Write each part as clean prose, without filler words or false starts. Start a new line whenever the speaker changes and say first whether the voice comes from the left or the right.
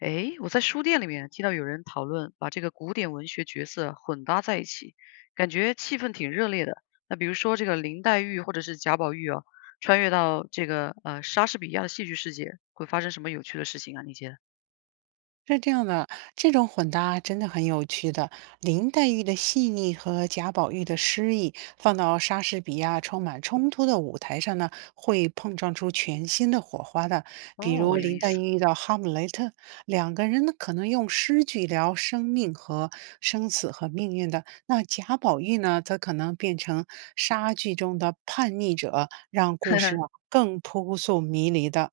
left: 诶，我在书店里面听到有人讨论把这个古典文学角色混搭在一起，感觉气氛挺热烈的。那比如说这个林黛玉或者是贾宝玉啊，穿越到这个莎士比亚的戏剧世界，会发生什么有趣的事情啊？你觉得？
right: 是这样的，这种混搭真的很有趣的。林黛玉的细腻和贾宝玉的诗意，放到莎士比亚充满冲突的舞台上呢，会碰撞出全新的火花的。比如
left: 哦，有
right: 林
left: 意
right: 黛
left: 思。
right: 玉遇到哈姆雷特，两个人呢可能用诗句聊生命和生死和命运的。那贾宝玉呢，则可能变成莎剧中的叛逆者，让故 事啊更扑朔迷离的。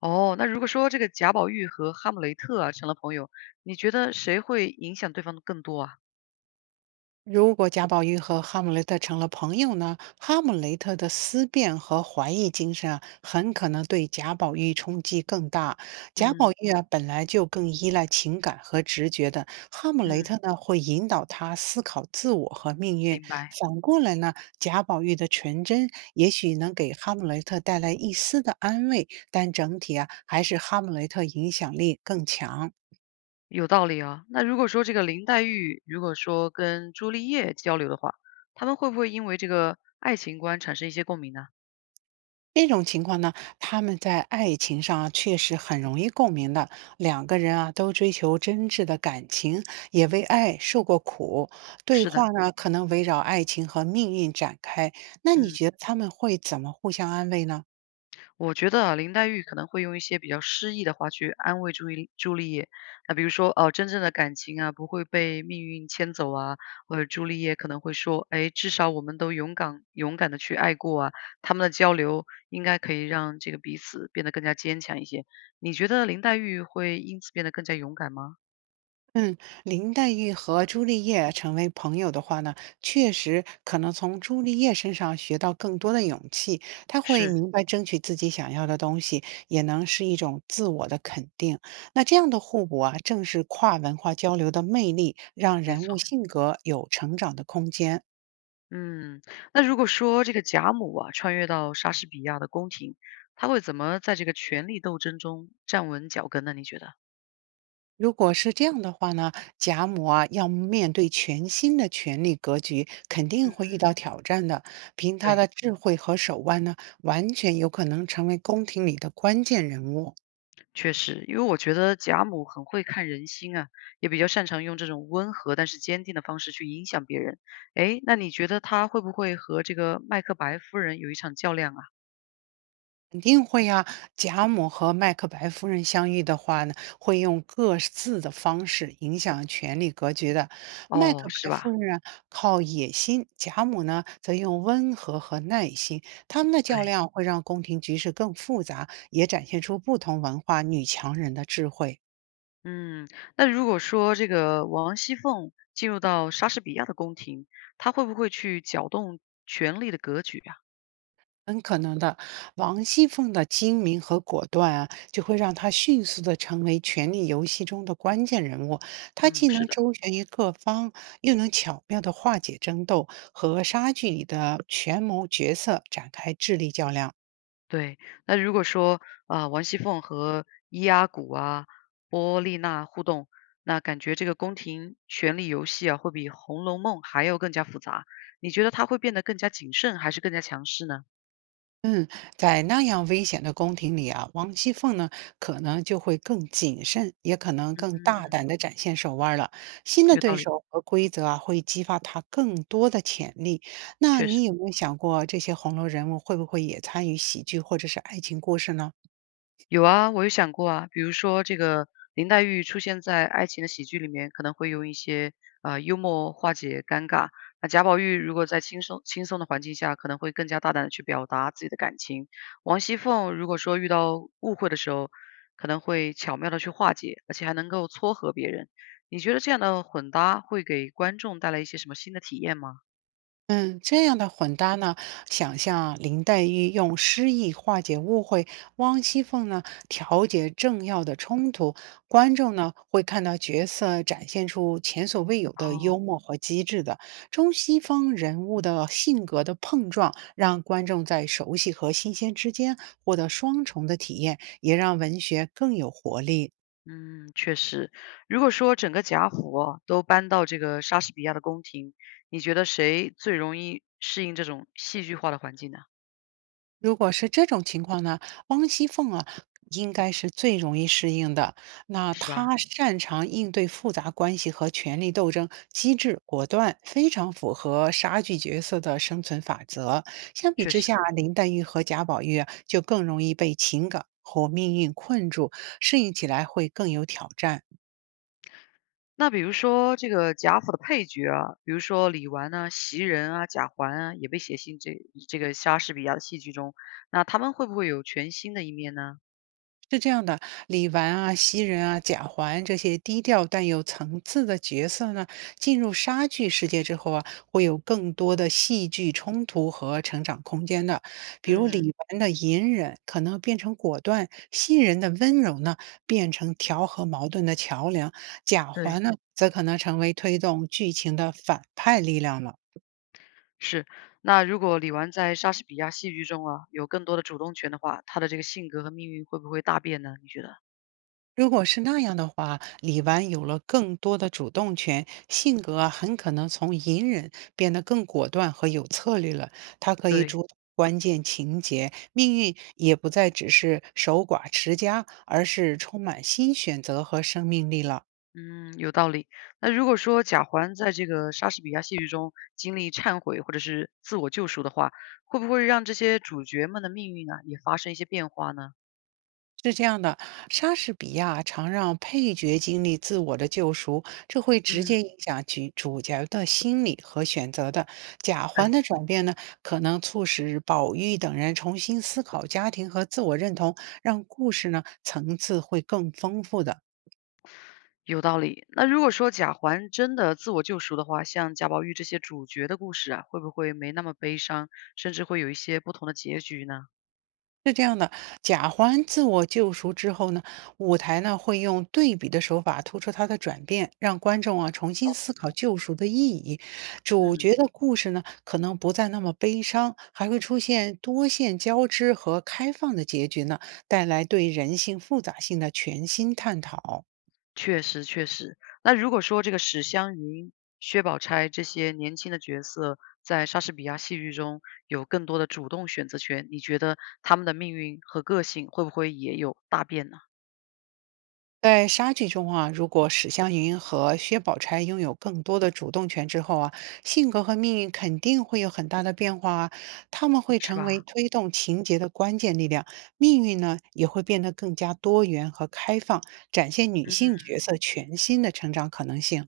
left: 哦，那如果说这个贾宝玉和哈姆雷特啊成了朋友，你觉得谁会影响对方的更多啊？
right: 如果贾宝玉和哈姆雷特成了朋友呢，哈姆雷特的思辨和怀疑精神啊，很可能对贾宝玉冲击更大。贾宝
left: 嗯
right: 玉啊，本来就更依赖情感和直觉的，哈姆雷特
left: 嗯，
right: 呢，会引导他思考自我和命运。
left: 明白。
right: 反过来呢，贾宝玉的纯真也许能给哈姆雷特带来一丝的安慰，但整体啊，还是哈姆雷特影响力更强。
left: 有道理啊。那如果说这个林黛玉，如果说跟朱丽叶交流的话，他们会不会因为这个爱情观产生一些共鸣呢？
right: 这种情况呢，他们在爱情上啊确实很容易共鸣的。两个人啊都追求真挚的感情，也为爱受过苦。对
left: 是
right: 话
left: 的。
right: 呢可能围绕爱情和命运展开。那你
left: 嗯，
right: 觉得他们会怎么互相安慰呢？
left: 我觉得啊，林黛玉可能会用一些比较诗意的话去安慰朱丽叶，那比如说哦、真正的感情啊不会被命运牵走啊，或者朱丽叶可能会说，哎，至少我们都勇敢勇敢的去爱过啊，他们的交流应该可以让这个彼此变得更加坚强一些。你觉得林黛玉会因此变得更加勇敢吗？
right: 嗯，林黛玉和朱丽叶成为朋友的话呢，确实可能从朱丽叶身上学到更多的勇气。她会
left: 是。
right: 明白争取自己想要的东西，也能是一种自我的肯定。那这样的互补啊，正是跨文化交流的魅力，让
left: 没
right: 人物
left: 错。
right: 性格有成长的空间。
left: 嗯，那如果说这个贾母啊，穿越到莎士比亚的宫廷，她会怎么在这个权力斗争中站稳脚跟呢？你觉得？
right: 如果是这样的话呢，贾母啊要面对全新的权力格局，肯定
left: 嗯。
right: 会遇到挑战的。凭她
left: 对。
right: 的智慧和手腕呢，完全有可能成为宫廷里的关键人物。
left: 确实，因为我觉得贾母很会看人心啊，也比较擅长用这种温和但是坚定的方式去影响别人。诶，那你觉得她会不会和这个麦克白夫人有一场较量啊？
right: 肯定会呀、贾母和麦克白夫人相遇的话呢，会用各自的方式影响权力格局的。麦
left: 哦，
right: 克
left: 是
right: 白夫
left: 吧？
right: 人啊靠野心，贾母呢则用温和和耐心。他们的较
left: 对。
right: 量会让宫廷局势更复杂，也展现出不同文化女强人的智慧。
left: 嗯，那如果说这个王熙凤进入到莎士比亚的宫廷，她会不会去搅动权力的格局啊？
right: 很可能的，王熙凤的精明和果断啊，就会让她迅速的成为权力游戏中的关键人物。她
left: 嗯，
right: 既
left: 是
right: 能
left: 的。
right: 周旋于各方，又能巧妙的化解争斗，和莎剧里的权谋角色展开智力较量。
left: 对。那如果说啊、王熙凤和伊阿古啊、波丽娜互动，那感觉这个宫廷权力游戏啊，会比《红楼梦》还要更加复杂。你觉得她会变得更加谨慎，还是更加强势呢？
right: 嗯，在那样危险的宫廷里啊，王熙凤呢，可能就会更谨慎，也可能更大胆地展现手腕儿了。新的
left: 有
right: 对
left: 道理。
right: 手和规则啊，会激发她更多的潜力。那
left: 确
right: 你
left: 实。
right: 有没有想过，这些红楼人物会不会也参与喜剧或者是爱情故事呢？
left: 有啊，我有想过啊，比如说这个林黛玉出现在爱情的喜剧里面，可能会用一些幽默化解尴尬。那贾宝玉如果在轻松的环境下，可能会更加大胆的去表达自己的感情。王熙凤如果说遇到误会的时候，可能会巧妙的去化解，而且还能够撮合别人。你觉得这样的混搭会给观众带来一些什么新的体验吗？
right: 嗯，这样的混搭呢，想象林黛玉用诗意化解误会，汪熙凤呢调节政要的冲突，观众呢会看到角色展现出前所未有的
left: 哦。
right: 幽默和机智的中西方人物的性格的碰撞，让观众在熟悉和新鲜之间获得双重的体验，也让文学更有活力。
left: 嗯，确实。如果说整个贾府啊都搬到这个莎士比亚的宫廷，你觉得谁最容易适应这种戏剧化的环境呢？
right: 如果是这种情况呢，汪熙凤啊，应该是最容易适应的。那
left: 是吧？
right: 她擅长应对复杂关系和权力斗争，机智果断，非常符合莎剧角色的生存法则。相比
left: 确
right: 之下，
left: 实。
right: 林黛玉和贾宝玉啊就更容易被情感和命运困住，适应起来会更有挑战。
left: 那比如说这个贾府的配角啊，比如说李纨啊、袭人啊、贾环啊，也被写进这个莎士比亚的戏剧中，那他们会不会有全新的一面呢？
right: 是这样的，李纨啊、袭人啊、贾环这些低调但有层次的角色呢，进入莎剧世界之后啊，会有更多的戏剧冲突和成长空间的。比如
left: 嗯，
right: 李纨的隐忍可能变成果断，袭人的温柔呢变成调和矛盾的桥梁，贾
left: 对，
right: 环呢则可能成为推动剧情的反派力量了。
left: 是。那如果李纨在莎士比亚戏剧中啊有更多的主动权的话，她的这个性格和命运会不会大变呢？你觉得？
right: 如果是那样的话，李纨有了更多的主动权，性格啊很可能从隐忍变得更果断和有策略了。她可以
left: 对。
right: 主导关键情节，命运也不再只是守寡持家，而是充满新选择和生命力了。
left: 嗯，有道理。那如果说贾环在这个莎士比亚戏剧中经历忏悔或者是自我救赎的话，会不会让这些主角们的命运啊也发生一些变化呢？
right: 是这样的，莎士比亚常让配角经历自我的救赎，这会直
left: 嗯，
right: 接影响其主角的心理和选择的。贾环
left: 对，
right: 的转变呢，可能促使宝玉等人重新思考家庭和自我认同，让故事呢层次会更丰富的。
left: 有道理。那如果说贾环真的自我救赎的话，像贾宝玉这些主角的故事啊，会不会没那么悲伤，甚至会有一些不同的结局呢？
right: 是这样的，贾环自我救赎之后呢，舞台呢会用对比的手法突出他的转变，让观众啊重新
left: 哦，
right: 思考救赎的意义。主角
left: 嗯。
right: 的故事呢可能不再那么悲伤，还会出现多线交织和开放的结局呢，带来对人性复杂性的全新探讨。
left: 确实确实。那如果说这个史湘云、薛宝钗这些年轻的角色在莎士比亚戏剧中有更多的主动选择权，你觉得他们的命运和个性会不会也有大变呢？
right: 在沙剧中啊，如果史湘云和薛宝钗拥有更多的主动权之后啊，性格和命运肯定会有很大的变化啊。他们会
left: 是
right: 成为
left: 吧？
right: 推动情节的关键力量，命运呢也会变得更加多元和开放，展现女
left: 嗯，
right: 性角色全新的成长可能性。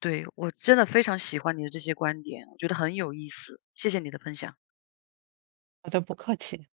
left: 对，我真的非常喜欢你的这些观点，我觉得很有意思，谢谢你的分享。
right: 好的，不客气。